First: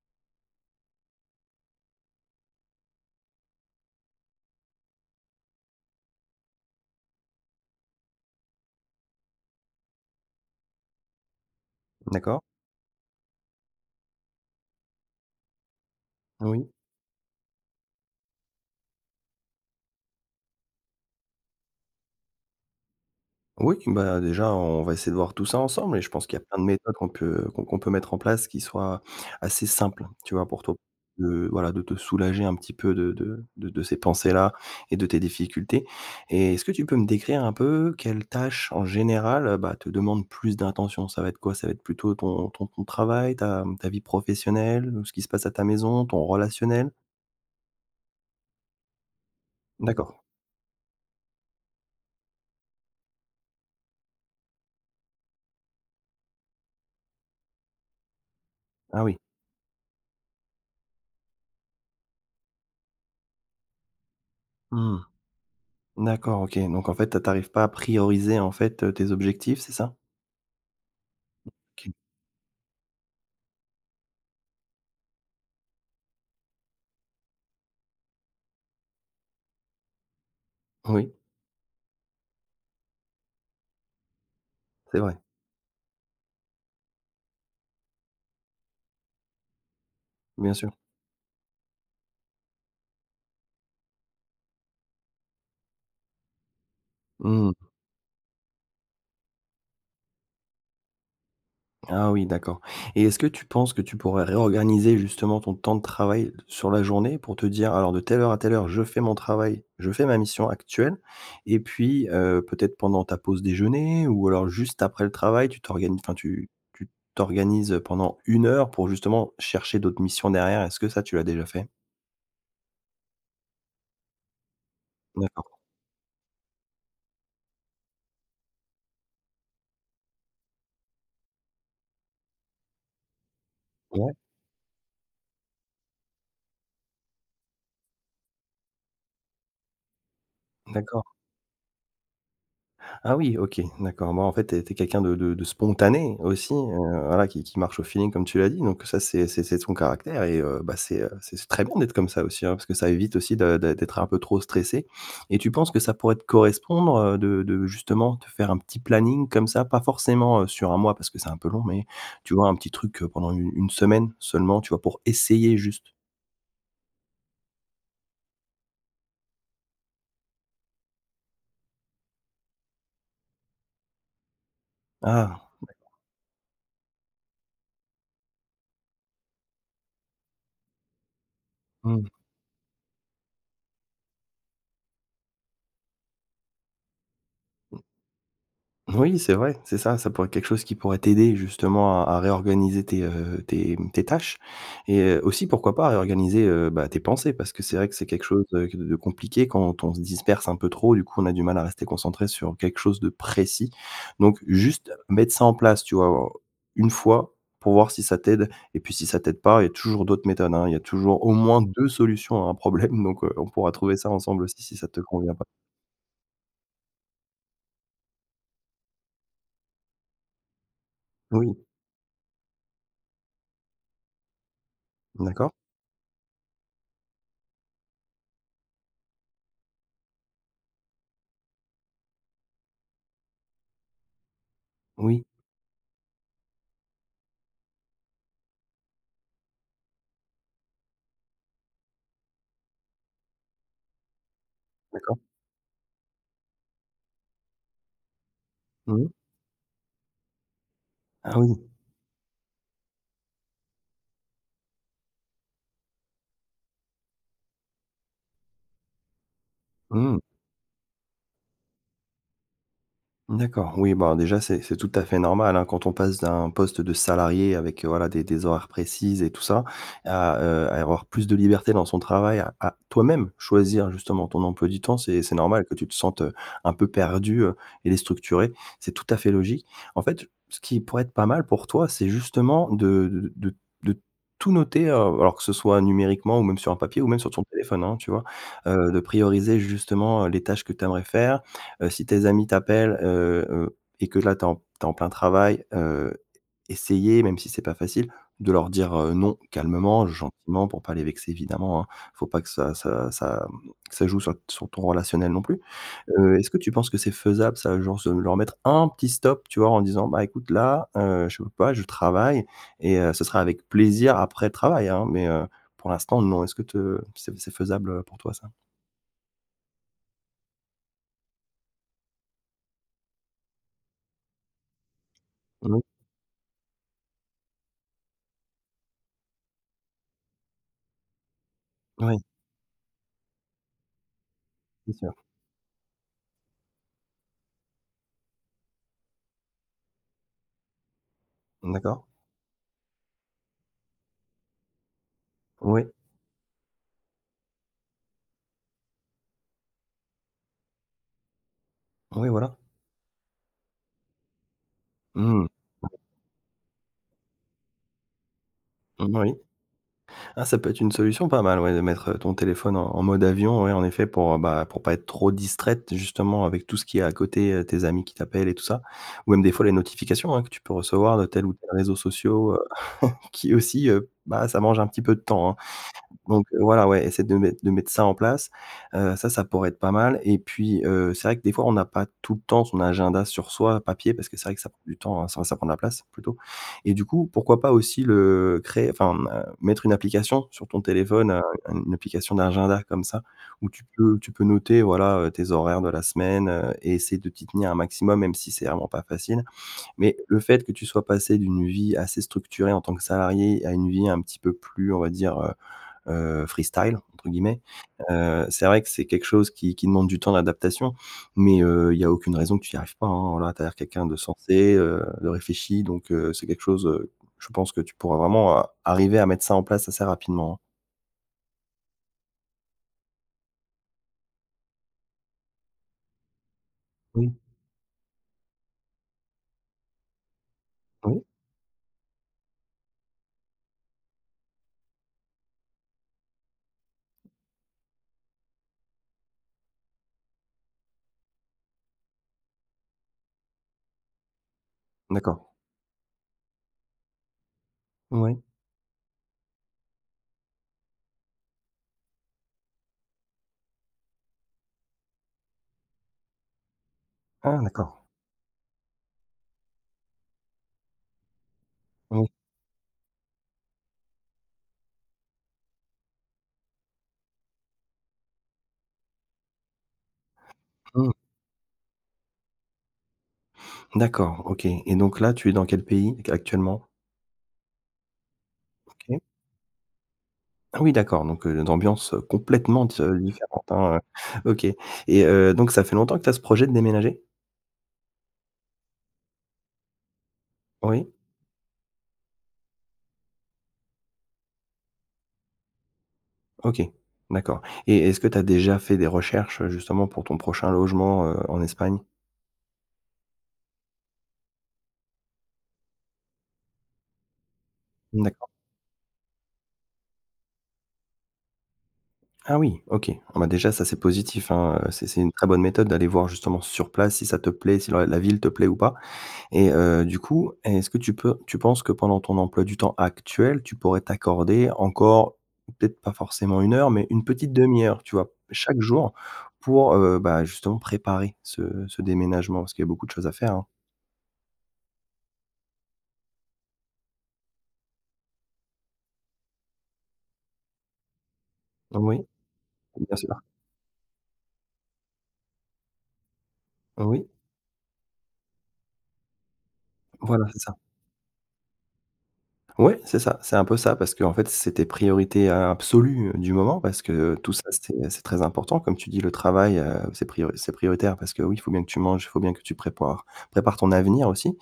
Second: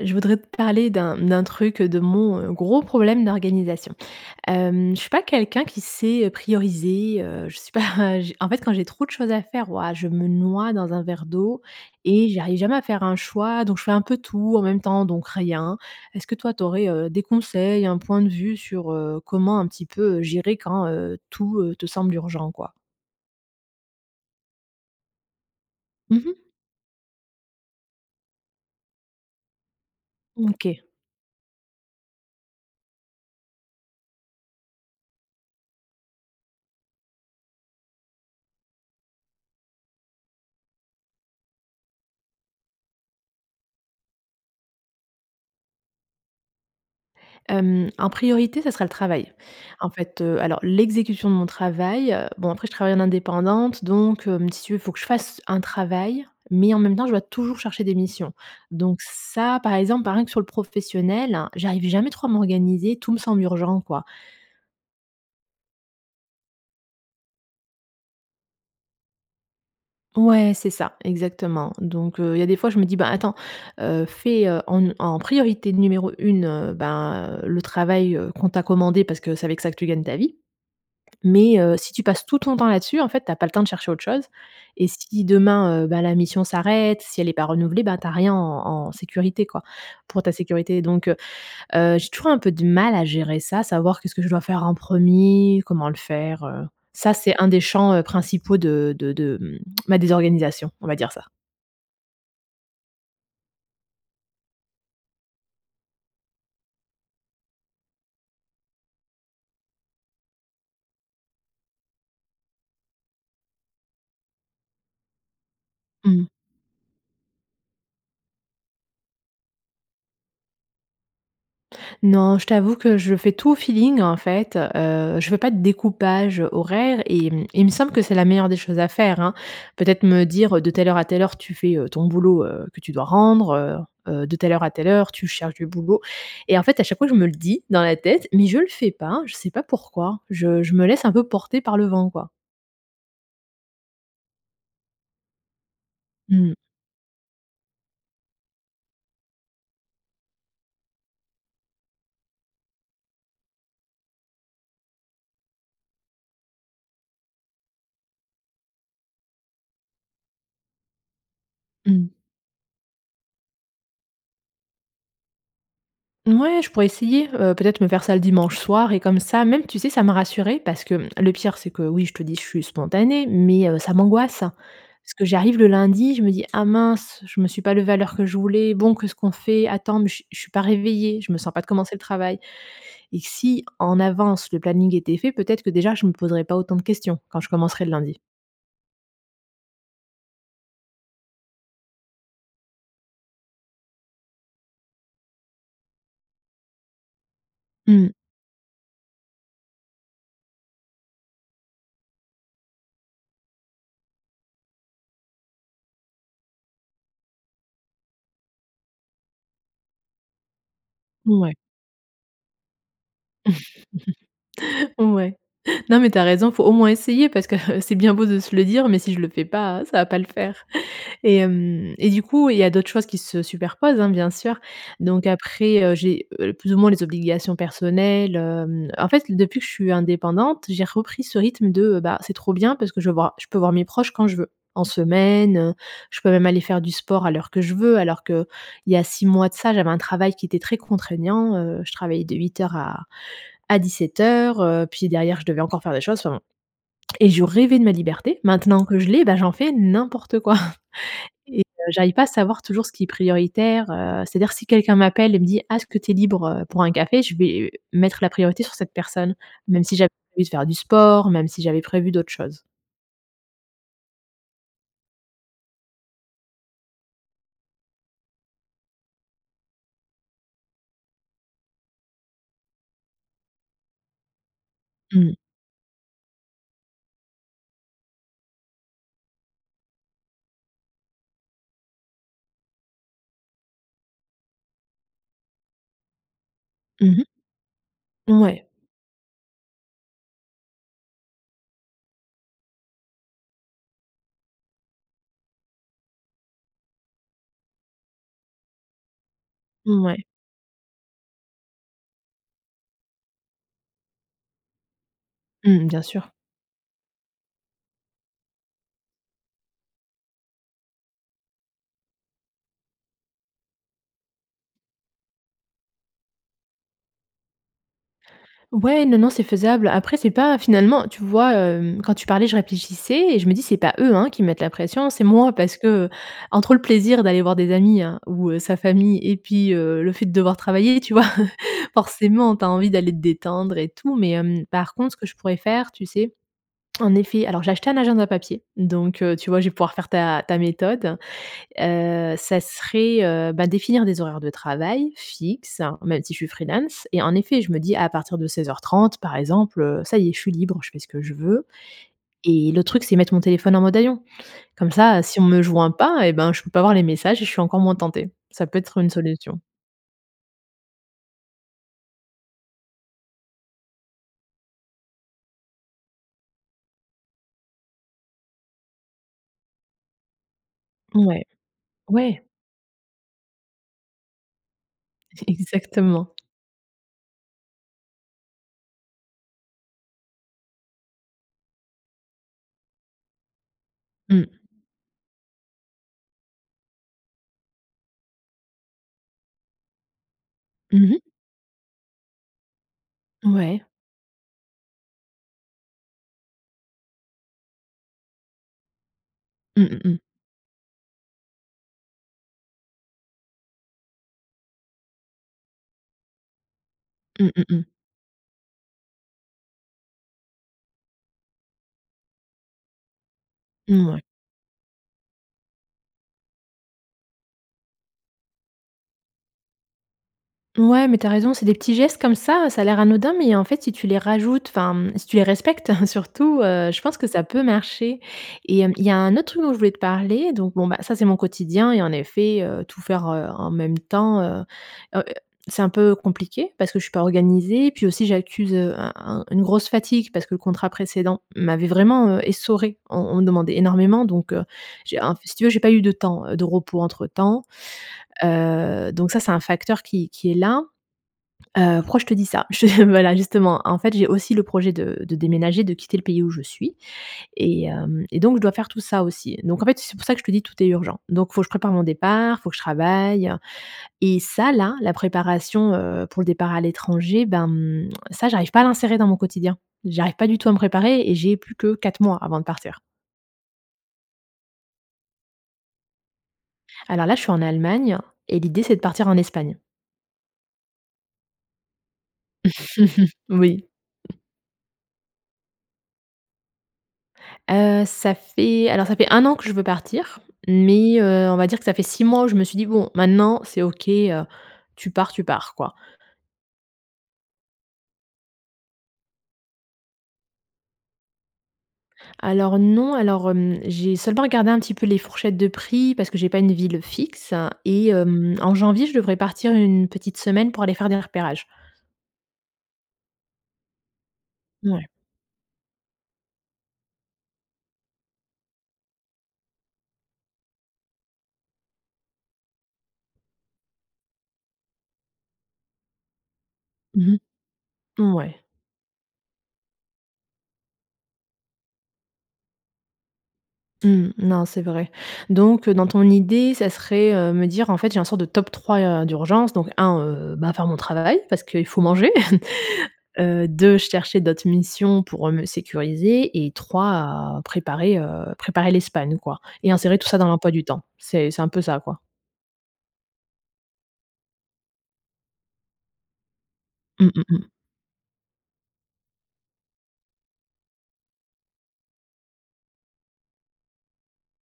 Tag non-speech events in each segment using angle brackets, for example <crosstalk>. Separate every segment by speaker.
Speaker 1: Je voudrais te parler d'un, mmh, d'un truc, heu, de mon, heu, gros problème d'organisation, hem, je suis pas quelqu'un qui sait, heu, prioriser, heu, je suis pas, j en fait quand j'ai trop de choses à faire, waouh, je me noie dans un verre d'eau et j'y
Speaker 2: D'accord.
Speaker 1: arrive jamais à faire un choix. Donc, je fais un peu tout en même temps, donc rien. Est-ce que toi, tu
Speaker 2: Oui.
Speaker 1: aurais, heu, des conseils, un point de vue sur, heu, comment un petit peu, heu, gérer quand, heu, tout, heu, te semble urgent quoi?
Speaker 2: Oui q bah, déjà on va essayer de voir tout ça ensemble et je
Speaker 1: Mmh
Speaker 2: pense
Speaker 1: mh.
Speaker 2: qu'il y a plein de méthodes qu'on peut qu'on qu'on peut mettre en place qui soient assez simples, tu vois?
Speaker 1: Mmh
Speaker 2: Pour to
Speaker 1: OK.
Speaker 2: heu, voilà de te soulager un petit peu de de de de ces pensées-là et de tes difficultés et est-ce que tu peux me décrire un peu quelles tâches, en général, heu, bah, te demande plus d'intention? Ça va être quoi, ça va être plutôt ton ton temps de travail, ta mmh, ta vie professionnelle, ou ce qui se passe à ta maison, ton relationnel?
Speaker 1: Hem, en priorité, ça sera le travail. En fait,
Speaker 2: D'accord.
Speaker 1: heu, alors l'exécution de mon travail, heu, bon après je travaille en indépendante, donc, hem, si tu veux, il faut que je fasse un travail, mais en même temps, je dois toujours chercher des missions. Donc
Speaker 2: Ah oui.
Speaker 1: ça, par exemple, bah, rien que sur le professionnel, j'arrive jamais trop à m'organiser. Tout me semble urgent quoi.
Speaker 2: Mmh. D'accord OK, donc en fait tu a tu arrives pas à prioriser en fait, heu, tes objectifs, c'est ça?
Speaker 1: Ouais, c'est ça,
Speaker 2: Mmh,
Speaker 1: exactement.
Speaker 2: OK.
Speaker 1: Donc heu, il y a des fois je me dis: «Ben attends, heu, fais, heu, en n en priorité numéro 1 ben heu, le travail, heu, qu'on t'a commandé, parce que c'est avec ça que tu gagnes ta vie.
Speaker 2: Oui.
Speaker 1: Mais, heu, si tu passes tout ton temps là-dessus, en fait, tu as pas le temps de chercher autre chose et
Speaker 2: C'est vrai.
Speaker 1: si demain, heu, ben, la mission s'arrête, si elle est pas renouvelée, bah, tu as rien en en sécurité quoi, pour ta
Speaker 2: Bien sûr.
Speaker 1: sécurité». Donc heu, heu, j'ai toujours un peu de mal à gérer ça, savoir qu'est-ce que je dois faire en 1er, comment le faire, heu, ça, c'est
Speaker 2: Mmh
Speaker 1: un des
Speaker 2: mh.
Speaker 1: champs, heu, principaux de de de mmh, ma désorganisation, on va dire ça.
Speaker 2: Ah oui d'accord et est-ce que tu penses que tu pourrais réorganiser justement ton temps de travail d sur la journée pour te dire: «Alors de telle heure à telle heure je fais mon travail, je fais ma mission actuelle» et puis, heu, peut-être pendant ta pause déjeuner ou alors juste après le travail tu t'organi enfin
Speaker 1: Mmh.
Speaker 2: tu tu t t'organises, heu, pendant 1 heure pour justement chercher d'autres missions derrière. Est-ce que ça tu l'as déjà fait?
Speaker 1: Non, je t'avoue que je fais tout au feeling en fait, heu, je veux pas
Speaker 2: D'accord.
Speaker 1: de découpage horaire et mmh, il me semble que c'est la meilleure des choses à faire, hein. Peut-être me dire, heu,: «De telle heure à telle heure, tu fais, heu, ton boulot, heu, que tu dois rendre,
Speaker 2: Ouais.
Speaker 1: heu, heu, de telle heure à telle heure, tu cherches du boulot» et en fait à chaque fois je me le dis, dans la tête, mais je le fais pas, je sais pas pourquoi, je je me laisse
Speaker 2: D'accord.
Speaker 1: un peu porter par le vent quoi.
Speaker 2: Ah, oui OK, mmh d'accord, bon en fait tu es tu es quelqu'un de de de spontané
Speaker 1: Mmh
Speaker 2: aussi,
Speaker 1: mh.
Speaker 2: heu, voilà qui qui marche au feeling comme tu l'as dit. Donc ça c'est c'est c'est ton caractère et heu, bah, c'est, heu, c'est c très bon d'être comme ça aussi, hein. Parce que ça évite aussi de d'être d'être un peu trop stressée et tu penses que ça pourrait te correspondre, heu, de de justement te faire un petit planning comme ça, pas forcément, heu, sur 1 mois parce que c'est un peu long, mais
Speaker 1: Mmh.
Speaker 2: tu vois un petit truc heu, pendant u une semaine seulement tu vois? Pour essayer, juste?
Speaker 1: Mouais, je pourrais essayer, heu peut-être, me faire ça le dimanche soir et comme ça même tu sais ça me rassurerait parce que, mmh, le pire c'est que, oui je te dis, je suis spontanée, mais heu, ça m'angoisse. Parce
Speaker 2: Ah,
Speaker 1: que
Speaker 2: d'accord.
Speaker 1: j'arrive le lundi, je me dis: «Ah mince, je me suis pas levée à l'heure que je voulais, bon, qu'est-ce qu'on fait? Attends, mais je je suis pas réveillée, je me sens pas de commencer le
Speaker 2: Mmh.
Speaker 1: travail». Et si en avance, le planning était fait, peut-être que déjà, je me poserais pas autant de questions, quand je
Speaker 2: Mmh.
Speaker 1: commencerai le lundi.
Speaker 2: Oui, c'est vrai, c'est ça, ça pourrait être quelque chose qui pourrait t'aider justement à à réorganiser tes, heu, tes, mmh, tes tâches. Et heu, aussi, pourquoi pas réorganiser heu, bah, tes pensées parce que c'est vrai que c'est
Speaker 1: Mmh.
Speaker 2: quelque chose, heu, qu de compliqué quand on se disperse un peu trop et du coup, on a du mal à rester concentré sur quelque chose de précis. Donc juste mettre ça en place, tu vois, une fois, pour voir si ça t'aide et puis si ça t'aide pas, il y a toujours d'autres méthodes, hein, il y a toujours au
Speaker 1: Ouais.
Speaker 2: moins 2 solutions à un problème, donc, heu, on pourra trouver ça ensemble aussi, si ça
Speaker 1: <laughs>
Speaker 2: te convient
Speaker 1: Ouais.
Speaker 2: pas.
Speaker 1: Non, mais tu as raison, il faut au moins essayer parce que, heu, c'est bien beau de se le dire, mais si je le fais pas, ça va pas le faire. Et
Speaker 2: Oui.
Speaker 1: hem, et du coup, il y a d'autres choses qui se superposent, hein, bien sûr. Donc
Speaker 2: D'accord.
Speaker 1: après, heu, j'ai, heu, plus ou moins les obligations personnelles. Hem, en fait, depuis que je suis indépendante, j'ai repris ce rythme de, bah, c'est trop bien, parce que je voir, je peux voir mes proches quand je veux. En
Speaker 2: Oui.
Speaker 1: semaine, je peux même aller faire du sport à l'heure que je veux, alors qu'il y a 6 mois de ça, j'avais un travail qui était très contraignant. Heu, je travaillais de 08:00 à à 17:00, heu, puis
Speaker 2: D'accord.
Speaker 1: derrière je devais encore faire des choses, enfin, bon. Et je rêvais de ma liberté. Maintenant que je
Speaker 2: Mmh.
Speaker 1: l'ai, bah, j'en fais n'importe quoi. <chuckles>
Speaker 2: Ah
Speaker 1: Et
Speaker 2: oui.
Speaker 1: heu, j'arrive pas à savoir toujours ce qui est prioritaire, heu, c'est-à-dire si quelqu'un m'appelle et me dit: «Ah, est-ce que tu es libre, heu, pour un café?» Je vais mettre la priorité sur cette personne, même si j'avais
Speaker 2: Mmh.
Speaker 1: envie de faire du sport, même si j'avais prévu d'autres choses.
Speaker 2: D'accord. Oui, bah déjà, c'est c'est tout à fait normal, hein, quand on passe d'un poste de salarié avec, voilà, des des horaires précises et tout ça, à, heu, à avoir plus de liberté dans son travail à, toi-même choisir, justement, ton emploi du temps, c'est
Speaker 1: Mmh.
Speaker 2: c'est normal que tu te sentes, heu, un peu perdue, heu, et déstructurée, c'est tout à fait logique. En fait, ce qui pourrait être pas mal pour toi, c'est justement de de de de tout noter, heu- alors que ce soit numériquement ou même sur un papier ou
Speaker 1: Mmh
Speaker 2: même
Speaker 1: mh.
Speaker 2: sur ton téléphone, hein, tu vois?
Speaker 1: Ouais.
Speaker 2: Heu, de prioriser justement les tâches que tu aimerais faire. Heu, si tes amis t'appellent, heu heu, et que là tu es en tu es en plein travail, heu essayer -même si c'est pas facile- de leur dire, heu, non, calmement,
Speaker 1: Mouais.
Speaker 2: gentiment pour pas les vexer, évidemment, hein. Il faut pas que ça ça ça, mmh, ça joue sur sur ton relationnel, non plus.
Speaker 1: Mmh, bien sûr.
Speaker 2: Heu, est-ce que tu penses que c'est faisable ça, genre se leur mettre un petit stop, tu vois? En disant: «Bah, écoute là, heu, je peux pas, je travaille, et heu, ce sera avec plaisir après travail hein, mais heu, pour l'instant, non», est-ce que te c'est f c'est faisable, heu, pour toi, ça?
Speaker 1: Ouais, non, non, c'est faisable. Après c'est pas finalement, tu vois, hem, quand tu parlais, je réfléchissais et je me dis c'est pas eux, hein, qui me mettent la pression, c'est moi parce
Speaker 2: Mmh.
Speaker 1: que, heu, entre le plaisir d'aller voir des amis, hein, ou, heu, sa famille et puis heu le fait de devoir travailler, tu vois? <chuckles>
Speaker 2: Ouais.
Speaker 1: Forcément, tu as envie d'aller te détendre et tout, mais hem,
Speaker 2: C'est
Speaker 1: par contre
Speaker 2: sûr.
Speaker 1: ce que je pourrais faire, tu sais, en effet, alors j'ai acheté un agenda papier, donc, heu, tu vois, je vais pouvoir faire ta ta méthode.
Speaker 2: D'accord.
Speaker 1: Heu ça serait, heu bah, définir des horaires de travail fixes
Speaker 2: Oui.
Speaker 1: même si je suis freelance et en effet je me dis à partir de 16:30 par exemple, heu, ça y est, je suis libre, je fais ce que je veux,
Speaker 2: Oui, voilà.
Speaker 1: et l'autre truc c'est mettre mon téléphone en mode avion. Comme ça si on
Speaker 2: Mmh.
Speaker 1: me joint pas, eh ben, je peux pas voir les messages et je suis encore moins tentée. Ça peut être une
Speaker 2: Mmh, oui.
Speaker 1: solution.
Speaker 2: Ah, ça peut être une solution pas mal, ouais de mettre, heu, ton téléphone en en mode avion, ouais en effet pour, bah, pour pas être trop distraite, justement, avec tout ce qu'il y a à côté, heu, tes amis qui t'appellent et tout ça. Ou même des fois les notifications hein, que tu peux recevoir de tel
Speaker 1: Mouais.
Speaker 2: ou tel réseau
Speaker 1: Ouais!
Speaker 2: sociaux, heu, <chuckles> qui aussi, heu bah, ça mange un petit peu de temps, hein.
Speaker 1: Exactement.
Speaker 2: Donc voilà, ouais, essaie de mettre de mettre ça en place, heu ça, ça pourrait être pas mal et puis heu, c'est vrai que des fois on n'a pas tout le temps son agenda sur soi papier, parce que c'est
Speaker 1: Mmh.
Speaker 2: vrai que ça prend du temps, hein, ça ça prend de la place, plutôt. Et du coup, pourquoi pas aussi le créer, enfin, mmh heu, mettre une application sur ton
Speaker 1: Mmh mh.
Speaker 2: téléphone un une application d'agenda comme ça, où
Speaker 1: Ouais.
Speaker 2: tu peux tu peux noter voilà, heu, tes horaires de la semaine, heu, et essayer de t'y tenir un maximum, même si c'est vraiment pas facile.
Speaker 1: Mmh mh,
Speaker 2: Mais
Speaker 1: mmh.
Speaker 2: le fait que tu sois passée d'une vie assez structurée en tant que salariée à une vie un petit peu plus on va dire, heu heu «freestyle», entre
Speaker 1: Mmh
Speaker 2: guillemets,
Speaker 1: mh, mmh.
Speaker 2: heu, c'est vrai que c'est quelque chose qui qui demande du temps d'adaptation. Mais heu, il y a aucune raison que tu y arrives pas, hein. Voilà, tu as l'air quelqu'un de
Speaker 1: Mouais.
Speaker 2: sensé, heu, de réfléchi, donc, heu, c'est quelque chose, heu, je pense que tu pourras vraiment a arriver à mettre ça en place assez rapidement.
Speaker 1: Ouais, mais tu as raison, c'est des petits gestes comme ça. Ça a l'air anodin, mais en fait, si tu les rajoutes, enfin, mmh, si tu les respectes <chuckles> surtout, heu, je pense que
Speaker 2: Oui.
Speaker 1: ça peut marcher. Et hem, il y a un autre truc dont je voulais te parler, donc bon bah,
Speaker 2: Ah
Speaker 1: ça,
Speaker 2: bon?
Speaker 1: c'est mon quotidien et en effet, heu, tout faire, heu, en même temps heu heu c'est un peu compliqué parce que je suis pas organisée. Puis aussi, j'accuse, heu, un un une grosse fatigue parce que le contrat précédent m'avait vraiment, heu, essorée. On on me demandait énormément donc, heu, j'ai un, f
Speaker 2: D'accord.
Speaker 1: si tu veux, j'ai pas eu de temps, heu, de repos entre temps.
Speaker 2: Ouais.
Speaker 1: Heu, donc ça c'est un facteur qui qui est là. Heu, pourquoi je te dis ça? Je <chuckles> voilà justement, en fait j'ai aussi le projet de de déménager, de quitter le pays où je suis
Speaker 2: Ah,
Speaker 1: et
Speaker 2: d'accord.
Speaker 1: hem, et donc, je dois faire tout ça aussi. Donc en fait, c'est pour ça que je te dis, tout est urgent. Donc il faut que je prépare mon
Speaker 2: Mmh.
Speaker 1: départ, il faut que je travaille et ça, là, la préparation, heu, pour le départ à l'étranger, ben mmh, ça, j'arrive pas à l'insérer dans mon quotidien. J'arrive pas du tout à me
Speaker 2: Mmh.
Speaker 1: préparer et j'ai plus que 4 mois avant de partir.
Speaker 2: D'accord, OK et donc là tu es dans quel pays, ac actuellement?
Speaker 1: Alors là, je suis en Allemagne et l'idée c'est de
Speaker 2: OK.
Speaker 1: partir en Espagne.
Speaker 2: Ah oui, d'accord, donc une ambiance complètement te
Speaker 1: <chuckles>
Speaker 2: différente,
Speaker 1: Oui.
Speaker 2: hein. OK et heu, donc ça fait longtemps que tu as ce projet de déménager?
Speaker 1: Heu, ça fait, alors ça fait 1 an que je veux partir,
Speaker 2: Oui.
Speaker 1: mais, heu, on va dire que ça fait 6 mois où je me suis dit: «Bon maintenant, c'est OK, heu, tu pars, tu pars», quoi.
Speaker 2: OK. D'accord et est-ce que tu as déjà fait des recherches, justement, pour ton prochain logement, heu, en Espagne?
Speaker 1: Alors non, alors, hem, j'ai seulement regardé un petit peu les fourchettes de prix, parce que j'ai pas une ville fixe et
Speaker 2: Mmh, d'accord.
Speaker 1: hem, en janvier, je devrais partir 1 petite semaine pour aller faire des repérages.
Speaker 2: Ah, oui, OK. Bon bah, déjà ça c'est positif, hein, heu, c'est
Speaker 1: Mouais.
Speaker 2: c'est une très bonne méthode d'aller voir, justement sur place si ça te plaît, si la la ville te plaît ou pas et heu, du coup est-ce que tu peux tu penses que pendant ton emploi du temps actuel, tu pourrais t'accorder encore, peut-être pas forcément 1 heure, mais une
Speaker 1: Mmh
Speaker 2: petite demi-heure, tu
Speaker 1: mh,
Speaker 2: vois?
Speaker 1: mouais.
Speaker 2: Chaque jour pour, heu, bah, justement, heu, bah, préparer ce ce déménagement? Parce qu'il y a beaucoup de choses à faire, hein.
Speaker 1: Mmh non, c'est vrai. Donc heu, dans ton idée, ça serait, heu, me dire: «En fait, j'ai un sorte de top 3, heu, d'urgence, donc 1, heu, bah, faire mon travail, parce qu'il faut
Speaker 2: Oui.
Speaker 1: manger,
Speaker 2: Bien
Speaker 1: <chuckles>
Speaker 2: sûr.
Speaker 1: heu, 2 chercher d'autres missions pour, heu, me sécuriser et
Speaker 2: Oui.
Speaker 1: 3 préparer, heu, préparer, l'Espagne», quoi et insérer tout ça
Speaker 2: Voilà
Speaker 1: dans
Speaker 2: c'est
Speaker 1: l'emploi
Speaker 2: ça.
Speaker 1: du temps. C'est c'est un peu ça quoi?
Speaker 2: Ouais, c'est ça, c'est un peu ça, parce qu'en fait, c'est tes priorités a absolues, heu, du moment parce
Speaker 1: Mmh
Speaker 2: que
Speaker 1: mmh
Speaker 2: tout ça,
Speaker 1: mh.
Speaker 2: c'est c'est très important comme tu dis. Le travail, heu, c'est prio c'est prioritaire parce que, oui, il faut bien que tu manges, il faut bien que tu prépares- prépares ton avenir aussi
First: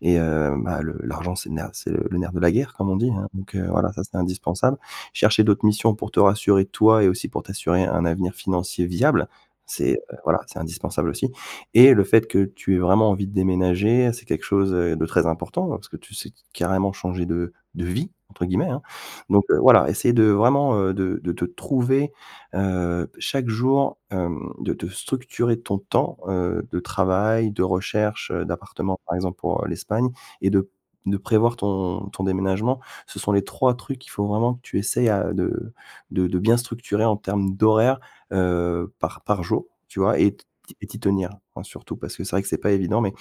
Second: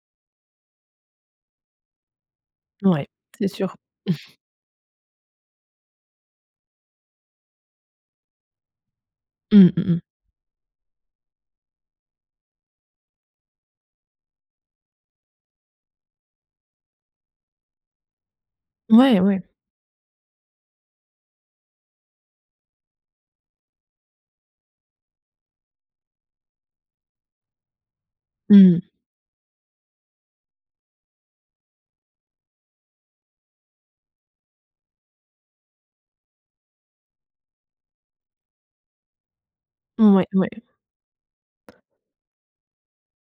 Speaker 2: et heu bah le l'argent, c'est le nerf c'est le nerf de la guerre, comme on
Speaker 1: Mouais,
Speaker 2: dit, hein.
Speaker 1: c'est
Speaker 2: Donc heu,
Speaker 1: sûr.
Speaker 2: voilà, ça, c'est
Speaker 1: <chuckles>
Speaker 2: indispensable. Chercher d'autres missions pour te rassurer toi et aussi pour t'assurer un avenir financier viable.
Speaker 1: Mmh, mmh
Speaker 2: C'est,
Speaker 1: mh.
Speaker 2: heu, voilà c'est indispensable aussi et le fait que tu aies vraiment envie de déménager, c'est quelque chose, heu, de très important, bah, parce que tu sais t carrément «changer de de vie» entre guillemets, hein.
Speaker 1: Mouais,
Speaker 2: Donc
Speaker 1: ouais.
Speaker 2: heu, voilà, essayer de vraiment, heu, de de te trouver, heu, chaque jour, hem, de te structurer ton temps, heu, de travail, de recherche, heu,
Speaker 1: Mmh.
Speaker 2: d'appartements, par exemple, pour, heu, l'Espagne et de de prévoir ton ton déménagement. Ce sont les 3 trucs qu'il faut vraiment que tu essaies, ah de de de bien structurer en termes d'horaires heu, par par jour. Tu vois?
Speaker 1: Mouais,
Speaker 2: Et t
Speaker 1: ouais.
Speaker 2: t'y et t'y tenir. Enfin, surtout parce que c'est vrai que c'est pas évident, mais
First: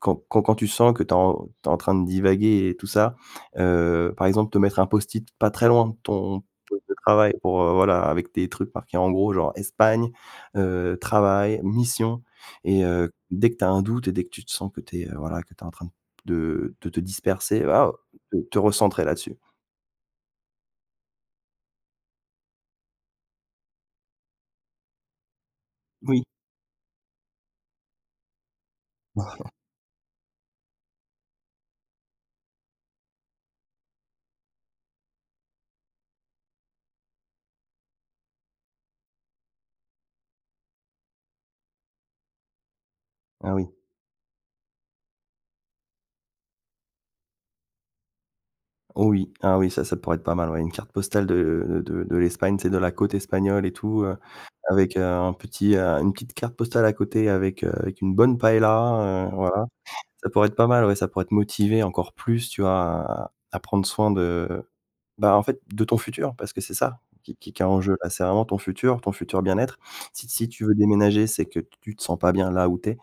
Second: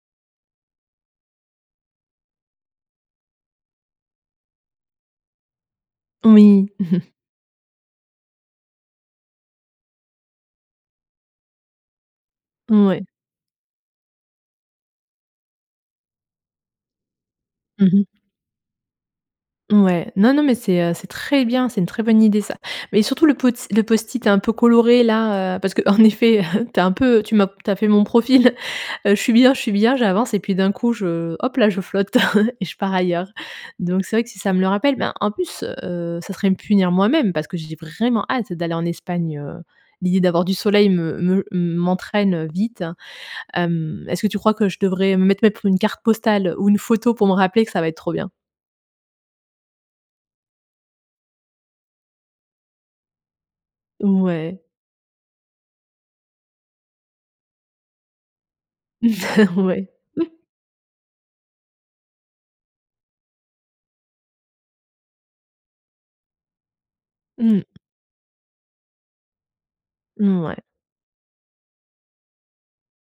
Speaker 2: quand quand quand tu sens que tu es en tu es en train de divaguer et tout ça, heu, par exemple, te mettre un post-it pas très loin de ton
Speaker 1: Oui.
Speaker 2: poste de ton
Speaker 1: <chuckles>
Speaker 2: travail pour, heu, voilà avec tes trucs marqués en gros genre, Espagne, heu, travail, mission et
Speaker 1: Mouais.
Speaker 2: heu, dès que tu as un doute et dès que tu te sens que tu es, heu, voilà, que tu es en train de de te disperser,
Speaker 1: Mmh
Speaker 2: waouh,
Speaker 1: mh.
Speaker 2: te te recentrer là-dessus.
Speaker 1: Mouais. Non, non mais c'est, heu, c'est très bien. C'est une très bonne idée ça. Mais surtout le pots le post-it hein, un peu coloré là, heu, parce qu'en
Speaker 2: Oui.
Speaker 1: effet, <chuckles> tu es un peu tu m'as tu as fait mon profil, heu, je suis
Speaker 2: <chuckles>
Speaker 1: bien, je suis bien, j'avance et puis d'un coup je hop là, je flotte <chuckles> et je pars ailleurs. Donc c'est vrai que si ça me le rappelle ben, en plus, heu, ça serait me punir moi-même parce que j'ai vraiment hâte d'aller en Espagne, heu, l'idée d'avoir du soleil me me m'entraîne, heu, vite,
Speaker 2: Ah oui.
Speaker 1: hem, est-ce que tu crois que je devrais, mettre mettre une carte postale ou une photo pour me rappeler que ça va être trop bien?
Speaker 2: Oh oui. Ah oui ça, ça pourrait être pas mal ouais, une carte postale de de de l'Espagne, tu sais, de la côte espagnole et tout heu,
Speaker 1: Ouais.
Speaker 2: avec, heu, un petit, heu, une petite carte postale à côté avec, heu, avec une bonne paella, heu,
Speaker 1: <chuckles>
Speaker 2: voilà.
Speaker 1: Ouais.
Speaker 2: Ça
Speaker 1: <chuckles>
Speaker 2: pourrait être pas mal, ouais. Ça pourrait te motiver encore plus, tu vois, à à prendre soin de bah, en fait, de ton futur, parce que c'est ça qui qui qui
Speaker 1: Mmh.
Speaker 2: est en jeu. Là c'est vraiment ton futur, ton futur bien-être. Si si
Speaker 1: Mouais.
Speaker 2: tu veux déménager, c'est que tu te sens pas bien là où tu es,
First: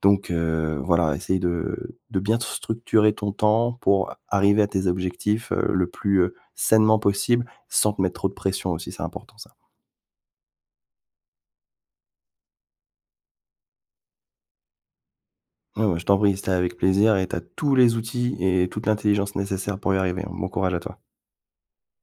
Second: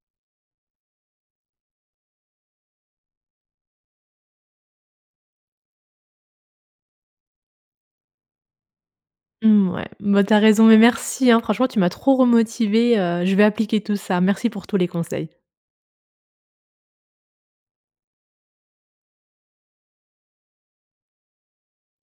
Speaker 2: donc, heu, voilà, essayes de de bien structurer ton temps, pour arriver à tes objectifs, heu, le plus, heu, sainement possible, sans te mettre trop de pression aussi, c'est important ça.
Speaker 1: Mouais. Mouais tu as raison, mais merci, hein. Franchement, tu m'as trop remotivée, heu, je vais appliquer tout ça. Merci pour tous les conseils.
Speaker 2: Ouais, bah, je t'en prie, c'était avec plaisir et tu as tous les outils et toute l'intelligence nécessaire pour y arriver. Bon courage à toi.